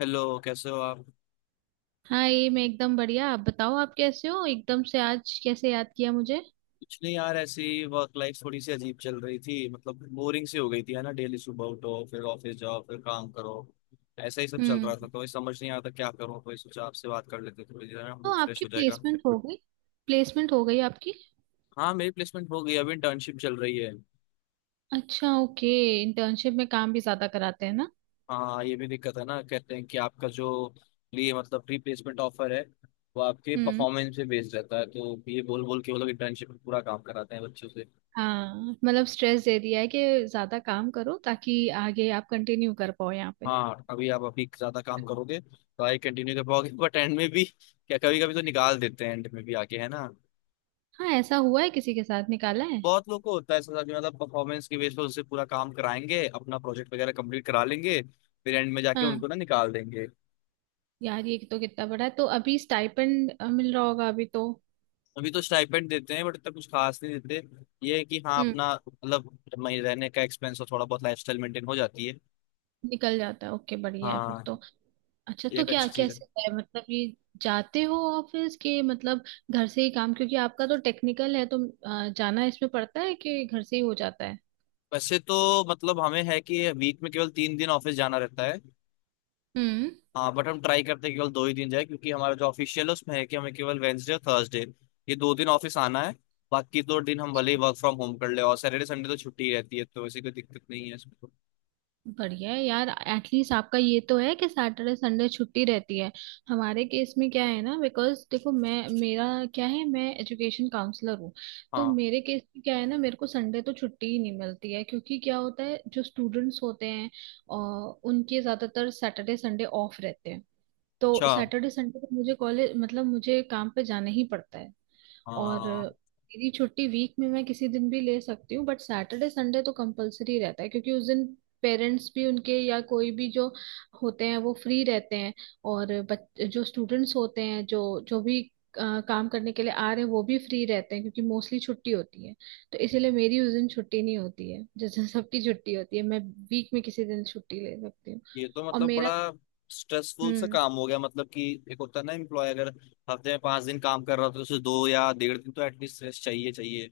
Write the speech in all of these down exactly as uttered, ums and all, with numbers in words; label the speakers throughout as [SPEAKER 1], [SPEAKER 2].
[SPEAKER 1] Hello कैसे हो आप।
[SPEAKER 2] हाँ, ये मैं एकदम बढ़िया। आप बताओ, आप कैसे हो? एकदम से आज कैसे याद किया मुझे?
[SPEAKER 1] कुछ नहीं यार, ऐसी वर्क लाइफ थोड़ी सी अजीब चल रही थी, मतलब बोरिंग सी हो गई थी है ना। डेली सुबह उठो, फिर ऑफिस जाओ, फिर काम करो, ऐसा ही सब चल रहा
[SPEAKER 2] हम्म।
[SPEAKER 1] था, तो ये समझ नहीं आता क्या करूँ, तो ये सोचा आपसे बात कर लेते हैं, थोड़ी देर में
[SPEAKER 2] तो
[SPEAKER 1] मूड फ्रेश
[SPEAKER 2] आपकी
[SPEAKER 1] हो जाएगा।
[SPEAKER 2] प्लेसमेंट हो गई? प्लेसमेंट हो गई आपकी?
[SPEAKER 1] हाँ मेरी प्लेसमेंट हो गई, अभी इंटर्नशिप चल रही है।
[SPEAKER 2] अच्छा, ओके। इंटर्नशिप में काम भी ज्यादा कराते हैं ना?
[SPEAKER 1] हाँ ये भी दिक्कत है ना, कहते हैं कि आपका जो लिए मतलब प्री प्लेसमेंट ऑफर है, वो आपके
[SPEAKER 2] हम्म।
[SPEAKER 1] परफॉर्मेंस पे बेस्ड रहता है, तो ये बोल बोल के वो लोग इंटर्नशिप में पूरा काम कराते हैं बच्चों से।
[SPEAKER 2] हाँ, मतलब स्ट्रेस दे दिया है कि ज्यादा काम करो ताकि आगे आप कंटिन्यू कर पाओ यहाँ पे।
[SPEAKER 1] हाँ अभी आप अभी ज्यादा काम करोगे तो आई कंटिन्यू कर पाओगे, बट एंड में भी क्या कभी कभी तो निकाल देते हैं एंड में भी आके है ना।
[SPEAKER 2] हाँ, ऐसा हुआ है किसी के साथ? निकाला है?
[SPEAKER 1] बहुत लोग को होता है ऐसा कि मतलब परफॉर्मेंस के बेस पर उससे पूरा काम कराएंगे, अपना प्रोजेक्ट वगैरह कंप्लीट करा लेंगे, फिर एंड में जाके
[SPEAKER 2] हाँ,
[SPEAKER 1] उनको ना निकाल देंगे।
[SPEAKER 2] यार ये तो कितना बड़ा है। तो अभी स्टाइपेंड मिल रहा होगा अभी तो?
[SPEAKER 1] अभी तो स्टाइपेंड देते हैं बट इतना कुछ खास नहीं देते, ये है कि हाँ अपना मतलब मही- रहने का एक्सपेंस और थोड़ा बहुत लाइफ स्टाइल मेंटेन हो जाती है।
[SPEAKER 2] निकल जाता है, ओके, बढ़िया है फिर
[SPEAKER 1] हाँ
[SPEAKER 2] तो। अच्छा,
[SPEAKER 1] ये
[SPEAKER 2] तो
[SPEAKER 1] एक
[SPEAKER 2] क्या
[SPEAKER 1] अच्छी चीज है।
[SPEAKER 2] कैसे है मतलब, ये जाते हो ऑफिस, के मतलब घर से ही काम, क्योंकि आपका तो टेक्निकल है तो अ, जाना इसमें पड़ता है कि घर से ही हो जाता है?
[SPEAKER 1] वैसे तो मतलब हमें है कि वीक में केवल तीन दिन ऑफिस जाना रहता है।
[SPEAKER 2] हम्म।
[SPEAKER 1] हाँ बट हम ट्राई करते हैं केवल दो ही दिन जाए, क्योंकि हमारा जो ऑफिशियल है उसमें है कि हमें केवल वेंसडे और थर्सडे, ये दो दिन ऑफिस आना है। बाकी दो दिन हम भले ही वर्क फ्रॉम होम कर ले, और सैटरडे संडे तो छुट्टी ही रहती है, तो वैसे कोई दिक्कत नहीं है इसमें तो।
[SPEAKER 2] बढ़िया है यार, एटलीस्ट आपका ये तो है कि सैटरडे संडे छुट्टी रहती है। हमारे केस में क्या है ना, बिकॉज देखो, मैं मेरा क्या है, मैं एजुकेशन काउंसलर हूँ। तो
[SPEAKER 1] हाँ।
[SPEAKER 2] मेरे केस में क्या है ना, मेरे को संडे तो छुट्टी ही नहीं मिलती है, क्योंकि क्या होता है, जो स्टूडेंट्स होते हैं और उनके ज्यादातर सैटरडे संडे ऑफ रहते हैं, तो
[SPEAKER 1] अच्छा।
[SPEAKER 2] सैटरडे संडे को मुझे कॉलेज मतलब मुझे काम पे जाना ही पड़ता है। और
[SPEAKER 1] हाँ
[SPEAKER 2] मेरी छुट्टी वीक में मैं किसी दिन भी ले सकती हूँ, बट सैटरडे संडे तो कंपलसरी रहता है, क्योंकि उस दिन पेरेंट्स भी उनके या कोई भी जो होते हैं वो फ्री रहते हैं। और बच, जो स्टूडेंट्स होते हैं जो जो भी अ, काम करने के लिए आ रहे हैं वो भी फ्री रहते हैं, क्योंकि मोस्टली छुट्टी होती है। तो इसीलिए मेरी उस दिन छुट्टी नहीं होती है जिस दिन सबकी छुट्टी होती है। मैं वीक में किसी दिन छुट्टी ले सकती हूँ।
[SPEAKER 1] ये तो
[SPEAKER 2] और
[SPEAKER 1] मतलब
[SPEAKER 2] मेरा
[SPEAKER 1] बड़ा
[SPEAKER 2] तो
[SPEAKER 1] स्ट्रेसफुल सा काम हो गया, मतलब कि एक होता है ना एम्प्लॉय, अगर हफ्ते में पांच दिन काम कर रहा हो तो उसे दो या डेढ़ दिन तो एटलीस्ट रेस्ट चाहिए चाहिए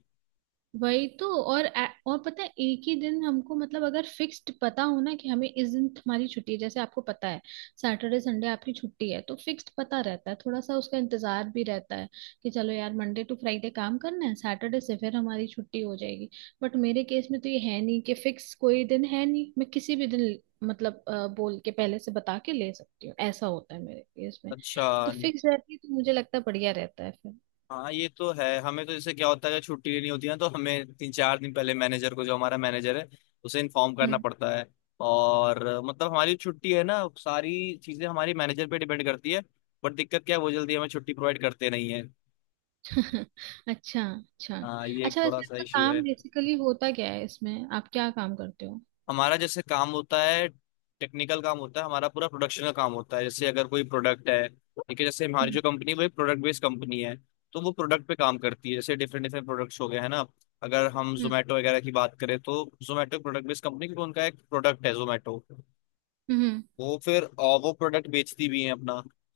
[SPEAKER 2] वही तो। और ए- और पता है, एक ही दिन हमको मतलब, अगर फिक्स्ड पता हो ना कि हमें इस दिन हमारी छुट्टी है, जैसे आपको पता है सैटरडे संडे आपकी छुट्टी है तो फिक्स्ड पता रहता है, थोड़ा सा उसका इंतजार भी रहता है कि चलो यार, मंडे टू फ्राइडे काम करना है, सैटरडे से फिर हमारी छुट्टी हो जाएगी। बट मेरे केस में तो ये है नहीं कि फिक्स कोई दिन है, नहीं, मैं किसी भी दिन मतलब अ, बोल के, पहले से बता के ले सकती हूँ, ऐसा होता है मेरे केस में।
[SPEAKER 1] अच्छा।
[SPEAKER 2] तो फिक्स रहती है तो मुझे लगता है बढ़िया रहता है
[SPEAKER 1] हाँ ये तो है, हमें तो जैसे क्या होता है छुट्टी लेनी होती है ना, तो हमें तीन चार दिन पहले मैनेजर को, जो हमारा मैनेजर है उसे इन्फॉर्म करना
[SPEAKER 2] फिर।
[SPEAKER 1] पड़ता है। और मतलब हमारी छुट्टी है ना, सारी चीजें हमारी मैनेजर पे डिपेंड करती है, बट दिक्कत क्या है वो जल्दी हमें छुट्टी प्रोवाइड करते नहीं है।
[SPEAKER 2] अच्छा, अच्छा।
[SPEAKER 1] हाँ ये एक
[SPEAKER 2] अच्छा,
[SPEAKER 1] थोड़ा
[SPEAKER 2] वैसे
[SPEAKER 1] सा
[SPEAKER 2] आपका
[SPEAKER 1] इश्यू है।
[SPEAKER 2] काम बेसिकली होता क्या है, इसमें आप क्या काम करते हो?
[SPEAKER 1] हमारा जैसे काम होता है टेक्निकल काम होता है, हमारा पूरा प्रोडक्शन का काम होता है। जैसे अगर कोई प्रोडक्ट है, ठीक है, जैसे हमारी
[SPEAKER 2] हम्म,
[SPEAKER 1] जो कंपनी वो एक प्रोडक्ट बेस्ड कंपनी है, तो वो प्रोडक्ट पे काम करती है। जैसे डिफरेंट डिफरेंट प्रोडक्ट्स हो गए हैं ना, अगर हम
[SPEAKER 2] हम्म,
[SPEAKER 1] जोमेटो वगैरह की बात करें तो जोमेटो प्रोडक्ट बेस्ड कंपनी, क्योंकि उनका एक प्रोडक्ट है जोमेटो।
[SPEAKER 2] हम्म,
[SPEAKER 1] वो फिर अ, वो प्रोडक्ट बेचती भी है अपना,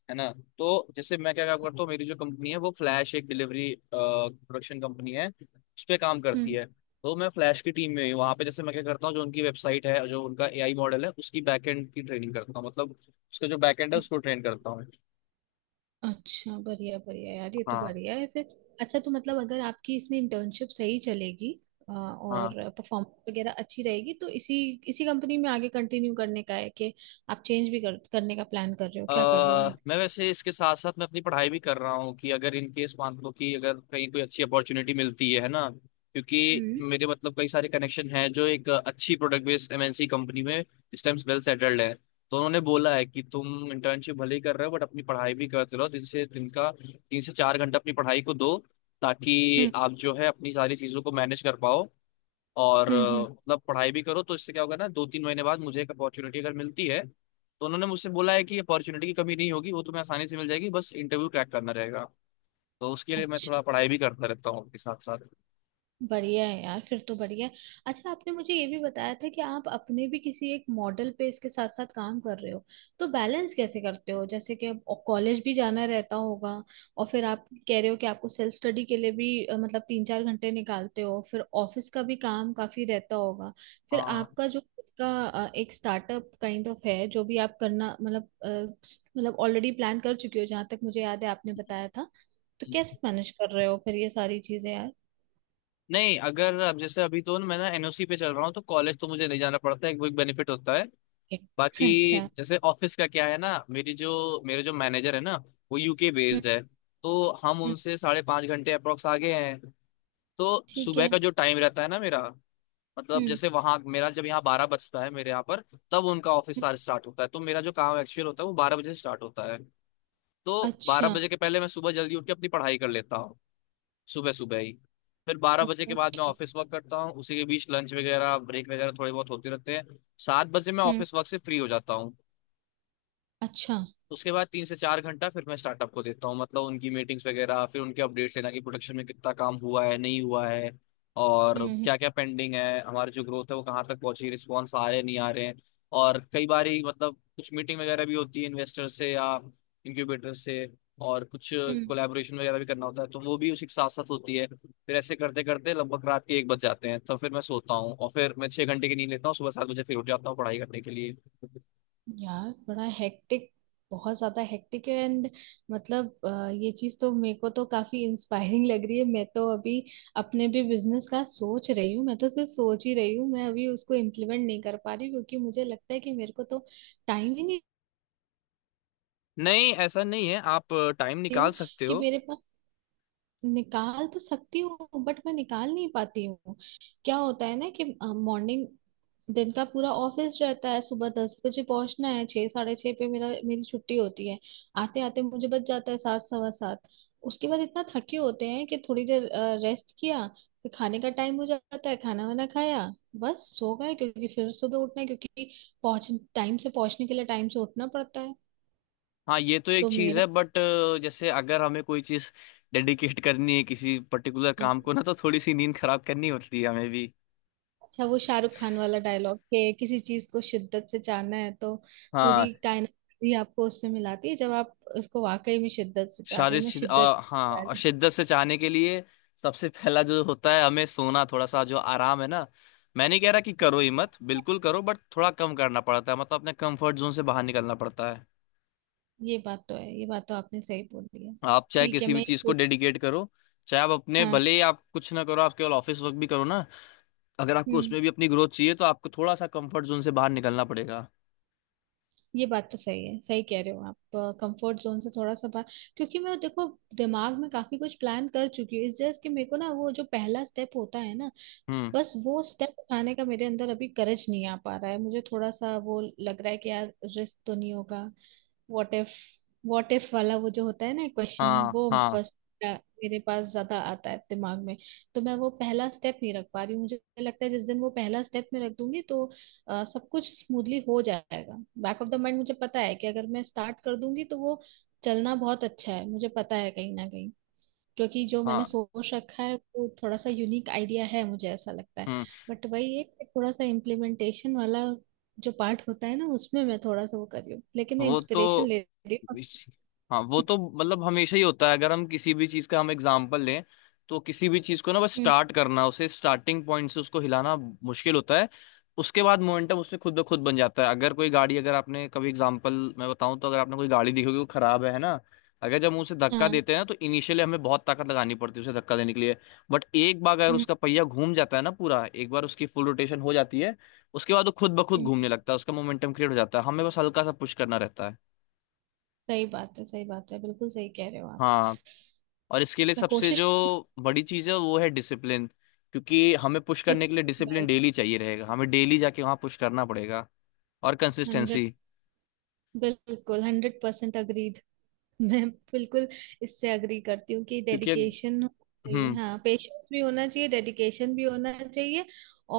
[SPEAKER 1] है ना। तो जैसे मैं क्या काम करता हूँ, मेरी जो कंपनी है वो फ्लैश, एक डिलीवरी प्रोडक्शन कंपनी है, उस पर काम करती
[SPEAKER 2] हम्म।
[SPEAKER 1] है। तो मैं फ्लैश की टीम में ही हूँ, वहाँ पे जैसे मैं क्या करता हूँ, जो उनकी वेबसाइट है, जो उनका ए आई मॉडल है, उसकी बैकएंड की ट्रेनिंग करता हूँ, मतलब उसका जो बैकएंड है उसको ट्रेन करता हूँ।
[SPEAKER 2] अच्छा, बढ़िया, बढ़िया यार, ये तो
[SPEAKER 1] हाँ।
[SPEAKER 2] बढ़िया है फिर। अच्छा, तो मतलब अगर आपकी इसमें इंटर्नशिप सही चलेगी, अ, और
[SPEAKER 1] हाँ
[SPEAKER 2] परफॉर्मेंस वगैरह अच्छी रहेगी तो इसी इसी कंपनी में आगे कंटिन्यू करने का है, कि आप चेंज भी कर, करने का प्लान कर रहे हो,
[SPEAKER 1] अ,
[SPEAKER 2] क्या कर रहे हो मतलब?
[SPEAKER 1] मैं वैसे इसके साथ साथ मैं अपनी पढ़ाई भी कर रहा हूँ, कि अगर इन केस मान लो कि अगर कहीं कोई अच्छी अपॉर्चुनिटी मिलती है है ना, क्योंकि
[SPEAKER 2] हम्म,
[SPEAKER 1] मेरे मतलब कई सारे कनेक्शन हैं जो एक अच्छी product based M N C company में इस टाइम वेल सेटल्ड है, तो उन्होंने बोला है कि तुम इंटर्नशिप भले ही कर रहे हो बट अपनी पढ़ाई भी करते रहो, दिन से दिन का तीन से चार घंटा अपनी पढ़ाई को दो, ताकि
[SPEAKER 2] हम्म,
[SPEAKER 1] आप जो है अपनी सारी चीजों को मैनेज कर पाओ। और
[SPEAKER 2] हम्म, हम्म।
[SPEAKER 1] अ, मतलब पढ़ाई भी करो तो इससे क्या होगा ना, दो तीन महीने बाद मुझे एक अपॉर्चुनिटी अगर मिलती है तो उन्होंने मुझसे बोला है कि अपॉर्चुनिटी की कमी नहीं होगी, वो तुम्हें आसानी से मिल जाएगी, बस इंटरव्यू क्रैक करना रहेगा। तो उसके लिए मैं
[SPEAKER 2] अच्छा,
[SPEAKER 1] थोड़ा पढ़ाई भी करता रहता हूँ के साथ साथ।
[SPEAKER 2] बढ़िया है यार फिर तो, बढ़िया है। अच्छा, आपने मुझे ये भी बताया था कि आप अपने भी किसी एक मॉडल पे इसके साथ साथ काम कर रहे हो, तो बैलेंस कैसे करते हो, जैसे कि अब कॉलेज भी जाना रहता होगा, और फिर आप कह रहे हो कि आपको सेल्फ स्टडी के लिए भी अ, मतलब तीन चार घंटे निकालते हो, फिर ऑफिस का भी काम काफी रहता होगा, फिर
[SPEAKER 1] हाँ।
[SPEAKER 2] आपका जो खुद का अ, एक स्टार्टअप काइंड ऑफ है, जो भी आप करना मतलब अ, मतलब ऑलरेडी प्लान कर चुके हो जहाँ तक मुझे याद है आपने बताया था। तो कैसे मैनेज कर रहे हो फिर ये सारी चीजें यार?
[SPEAKER 1] नहीं अगर, अब जैसे अभी तो मैं ना एन ओ सी पे चल रहा हूँ तो कॉलेज तो मुझे नहीं जाना पड़ता है, वो एक बेनिफिट होता है।
[SPEAKER 2] ओके।
[SPEAKER 1] बाकी
[SPEAKER 2] अच्छा।
[SPEAKER 1] जैसे ऑफिस का क्या है ना, मेरी जो मेरे जो मैनेजर है ना, वो यू के
[SPEAKER 2] हम्म,
[SPEAKER 1] बेस्ड है। तो हम
[SPEAKER 2] हम्म।
[SPEAKER 1] उनसे साढ़े पाँच घंटे अप्रोक्स आगे हैं। तो
[SPEAKER 2] ठीक
[SPEAKER 1] सुबह
[SPEAKER 2] है।
[SPEAKER 1] का जो टाइम रहता है ना मेरा, मतलब
[SPEAKER 2] हम्म,
[SPEAKER 1] जैसे वहां मेरा, जब यहाँ बारह बजता है मेरे यहाँ पर, तब उनका ऑफिस
[SPEAKER 2] हम्म।
[SPEAKER 1] आवर स्टार्ट होता है, तो मेरा जो काम एक्चुअल होता है वो बारह बजे से स्टार्ट होता है। तो बारह
[SPEAKER 2] अच्छा।
[SPEAKER 1] बजे के पहले मैं सुबह जल्दी उठ के अपनी पढ़ाई कर लेता हूँ, सुबह सुबह ही। फिर बारह
[SPEAKER 2] ओ-
[SPEAKER 1] बजे के बाद मैं
[SPEAKER 2] ओके
[SPEAKER 1] ऑफिस वर्क करता हूँ, उसी के बीच लंच वगैरह ब्रेक वगैरह थोड़े बहुत होते रहते हैं। सात बजे मैं
[SPEAKER 2] हम्म।
[SPEAKER 1] ऑफिस वर्क से फ्री हो जाता हूँ।
[SPEAKER 2] अच्छा।
[SPEAKER 1] उसके बाद तीन से चार घंटा फिर मैं स्टार्टअप को देता हूँ, मतलब उनकी मीटिंग्स वगैरह, फिर उनके अपडेट्स लेना कि प्रोडक्शन में कितना काम हुआ है नहीं हुआ है, और
[SPEAKER 2] हम्म, हम्म,
[SPEAKER 1] क्या क्या पेंडिंग है, हमारी जो ग्रोथ है वो कहाँ तक पहुंची, रिस्पॉन्स आ रहे हैं नहीं आ रहे हैं। और कई बार ही मतलब कुछ मीटिंग वगैरह भी होती है इन्वेस्टर से या इंक्यूबेटर से, और कुछ
[SPEAKER 2] हम्म।
[SPEAKER 1] कोलैबोरेशन वगैरह भी करना होता है तो वो भी उसी के साथ साथ होती है। फिर ऐसे करते करते लगभग रात के एक बज जाते हैं, तो फिर मैं सोता हूँ, और फिर मैं छह घंटे की नींद लेता हूँ, सुबह सात बजे फिर उठ जाता हूँ पढ़ाई करने के लिए।
[SPEAKER 2] यार, बड़ा हेक्टिक, बहुत ज्यादा हेक्टिक है एंड। मतलब अ, ये चीज तो मेरे को तो काफी इंस्पायरिंग लग रही है। मैं तो अभी अपने भी बिजनेस का सोच रही हूँ, मैं तो सिर्फ सोच ही रही हूँ, मैं अभी उसको इम्प्लीमेंट नहीं कर पा रही हूँ, क्योंकि मुझे लगता है कि मेरे को तो टाइम ही नहीं।
[SPEAKER 1] नहीं ऐसा नहीं है, आप टाइम निकाल
[SPEAKER 2] हूँ,
[SPEAKER 1] सकते
[SPEAKER 2] कि
[SPEAKER 1] हो।
[SPEAKER 2] मेरे पास, निकाल तो सकती हूँ बट मैं निकाल नहीं पाती हूँ। क्या होता है ना कि मॉर्निंग, दिन का पूरा ऑफिस रहता है, सुबह दस बजे पहुंचना है, छह, साढ़े छह पे मेरा मेरी छुट्टी होती है। आते आते मुझे बच जाता है सात, सवा सात। उसके बाद इतना थके होते हैं कि थोड़ी देर रेस्ट किया, फिर खाने का टाइम हो जाता है, खाना वाना खाया, बस सो गए, क्योंकि फिर सुबह उठना है, क्योंकि पहुंच टाइम से पहुंचने के लिए टाइम से उठना पड़ता है।
[SPEAKER 1] हाँ ये तो एक
[SPEAKER 2] तो
[SPEAKER 1] चीज
[SPEAKER 2] मेरा
[SPEAKER 1] है बट, जैसे अगर हमें कोई चीज डेडिकेट करनी है किसी पर्टिकुलर काम को
[SPEAKER 2] हाँ।
[SPEAKER 1] ना, तो थोड़ी सी नींद खराब करनी होती है हमें भी।
[SPEAKER 2] अच्छा, वो शाहरुख खान वाला डायलॉग कि किसी चीज को शिद्दत से चाहना है तो
[SPEAKER 1] हाँ।
[SPEAKER 2] पूरी कायनात भी आपको उससे मिलाती है जब आप उसको वाकई में शिद्दत से चाह रहे हो।
[SPEAKER 1] साजिश
[SPEAKER 2] मैं
[SPEAKER 1] शिद-
[SPEAKER 2] शिद्दत
[SPEAKER 1] आ,
[SPEAKER 2] से
[SPEAKER 1] हाँ,
[SPEAKER 2] चाह
[SPEAKER 1] और
[SPEAKER 2] रही हूँ।
[SPEAKER 1] शिद्दत से चाहने के लिए सबसे पहला जो होता है हमें सोना, थोड़ा सा जो आराम है ना, मैं नहीं कह रहा कि करो ही
[SPEAKER 2] उसको-
[SPEAKER 1] मत बिल्कुल, करो बट थोड़ा कम करना पड़ता है, मतलब अपने कंफर्ट जोन से बाहर निकलना पड़ता है।
[SPEAKER 2] ये बात तो है, ये बात तो आपने सही बोली है।
[SPEAKER 1] आप चाहे
[SPEAKER 2] ठीक है।
[SPEAKER 1] किसी भी
[SPEAKER 2] मैं
[SPEAKER 1] चीज को डेडिकेट करो, चाहे आप अपने
[SPEAKER 2] हाँ।
[SPEAKER 1] भले ही आप कुछ ना करो, आप केवल ऑफिस वर्क भी करो ना, अगर आपको
[SPEAKER 2] हम्म।
[SPEAKER 1] उसमें भी अपनी ग्रोथ चाहिए तो आपको थोड़ा सा कंफर्ट जोन से बाहर निकलना पड़ेगा।
[SPEAKER 2] ये बात तो सही है, सही कह रहे हो आप। कंफर्ट जोन से थोड़ा सा बाहर, क्योंकि मैं देखो, दिमाग में काफी कुछ प्लान कर चुकी हूँ, इस जस्ट कि मेरे को ना वो जो पहला स्टेप होता है ना,
[SPEAKER 1] हम्म।
[SPEAKER 2] बस वो स्टेप उठाने का मेरे अंदर अभी करज नहीं आ पा रहा है। मुझे थोड़ा सा वो लग रहा है कि यार रिस्क तो नहीं होगा, व्हाट इफ, व्हाट इफ वाला वो जो होता है ना क्वेश्चन,
[SPEAKER 1] हाँ।
[SPEAKER 2] वो
[SPEAKER 1] हाँ।
[SPEAKER 2] बस अ, मेरे पास ज्यादा आता है दिमाग में। तो मैं वो पहला स्टेप नहीं रख पा रही हूँ, मुझे लगता है जिस दिन वो पहला स्टेप में रख दूंगी तो अ, सब कुछ स्मूथली हो जाएगा। बैक ऑफ द माइंड मुझे पता है कि अगर मैं स्टार्ट कर दूंगी तो वो चलना बहुत अच्छा है, मुझे पता है, कहीं ना कहीं, क्योंकि जो मैंने
[SPEAKER 1] हाँ।
[SPEAKER 2] सोच रखा है वो थोड़ा सा यूनिक आइडिया है मुझे ऐसा लगता है।
[SPEAKER 1] हम्म।
[SPEAKER 2] बट वही है कि थोड़ा सा इम्प्लीमेंटेशन वाला जो पार्ट होता है ना, उसमें मैं थोड़ा सा वो कर रही हूँ, लेकिन मैं
[SPEAKER 1] वो तो
[SPEAKER 2] इंस्पिरेशन ले रही हूँ आपसे।
[SPEAKER 1] इस- हाँ वो तो मतलब हमेशा ही होता है, अगर हम किसी भी चीज का हम एग्जाम्पल लें, तो किसी भी चीज को ना बस
[SPEAKER 2] हम्म,
[SPEAKER 1] स्टार्ट करना, उसे स्टार्टिंग पॉइंट से उसको हिलाना मुश्किल होता है। उसके बाद मोमेंटम उसमें खुद ब खुद बन जाता है। अगर कोई गाड़ी, अगर आपने कभी एग्जाम्पल मैं बताऊं तो, अगर आपने कोई गाड़ी देखी होगी वो खराब है है ना, अगर जब हम उसे धक्का
[SPEAKER 2] हाँ,
[SPEAKER 1] देते हैं ना तो इनिशियली हमें बहुत ताकत लगानी पड़ती है उसे धक्का देने के लिए, बट एक बार अगर
[SPEAKER 2] हम्म,
[SPEAKER 1] उसका पहिया घूम जाता है ना, पूरा एक बार उसकी फुल रोटेशन हो जाती है, उसके बाद वो खुद ब खुद
[SPEAKER 2] हम्म।
[SPEAKER 1] घूमने लगता है, उसका मोमेंटम क्रिएट हो जाता है, हमें बस हल्का सा पुश करना रहता है।
[SPEAKER 2] सही बात है, सही बात है, बिल्कुल सही कह रहे हो आप।
[SPEAKER 1] हाँ और इसके लिए
[SPEAKER 2] मैं
[SPEAKER 1] सबसे
[SPEAKER 2] कोशिश
[SPEAKER 1] जो बड़ी चीज़ है वो है डिसिप्लिन, क्योंकि हमें पुश करने के लिए डिसिप्लिन डेली चाहिए रहेगा, हमें डेली जाके वहाँ पुश करना पड़ेगा, और
[SPEAKER 2] हंड्रेड,
[SPEAKER 1] कंसिस्टेंसी।
[SPEAKER 2] बिल्कुल हंड्रेड परसेंट अग्री। मैं बिल्कुल इससे अग्री करती हूँ कि
[SPEAKER 1] क्योंकि
[SPEAKER 2] डेडिकेशन होना चाहिए।
[SPEAKER 1] हम्म।
[SPEAKER 2] हाँ, पेशेंस भी होना चाहिए, डेडिकेशन भी होना चाहिए।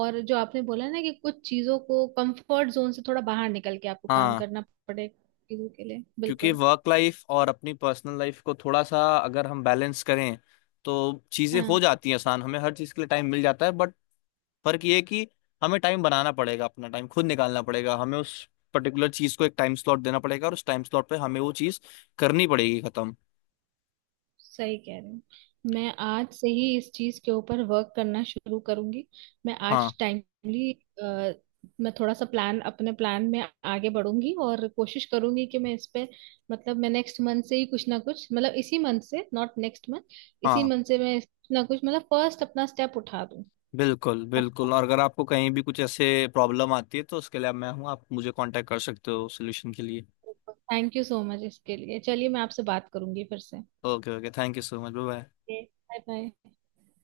[SPEAKER 2] और जो आपने बोला ना कि कुछ चीजों को कंफर्ट जोन से थोड़ा बाहर निकल के आपको काम
[SPEAKER 1] हाँ।
[SPEAKER 2] करना पड़ेगा, चीजों के लिए
[SPEAKER 1] क्योंकि
[SPEAKER 2] बिल्कुल।
[SPEAKER 1] वर्क लाइफ और अपनी पर्सनल लाइफ को थोड़ा सा अगर हम बैलेंस करें तो चीज़ें हो
[SPEAKER 2] हाँ,
[SPEAKER 1] जाती हैं आसान, हमें हर चीज़ के लिए टाइम मिल जाता है, बट फर्क ये है कि हमें टाइम बनाना पड़ेगा, अपना टाइम खुद निकालना पड़ेगा, हमें उस पर्टिकुलर चीज को एक टाइम स्लॉट देना पड़ेगा और उस टाइम स्लॉट पे हमें वो चीज करनी पड़ेगी, खत्म।
[SPEAKER 2] सही कह रहे हो। मैं आज से ही इस चीज के ऊपर वर्क करना शुरू करूंगी। मैं
[SPEAKER 1] हाँ।
[SPEAKER 2] आज टाइमली, मैं थोड़ा सा प्लान, अपने प्लान में आगे बढ़ूंगी और कोशिश करूंगी कि मैं इस पे मतलब, मैं नेक्स्ट मंथ से ही कुछ ना कुछ, मतलब इसी मंथ से, नॉट नेक्स्ट मंथ, इसी
[SPEAKER 1] हाँ
[SPEAKER 2] मंथ से मैं कुछ ना कुछ मतलब फर्स्ट अपना स्टेप उठा दूं।
[SPEAKER 1] बिल्कुल बिल्कुल, और अगर आपको कहीं भी कुछ ऐसे प्रॉब्लम आती है तो उसके लिए मैं हूँ, आप मुझे कांटेक्ट कर सकते हो सोल्यूशन के लिए।
[SPEAKER 2] थैंक यू सो मच इसके लिए। चलिए, मैं आपसे बात करूंगी फिर से।
[SPEAKER 1] Okay okay, thank you so much, bye.
[SPEAKER 2] Bye, bye.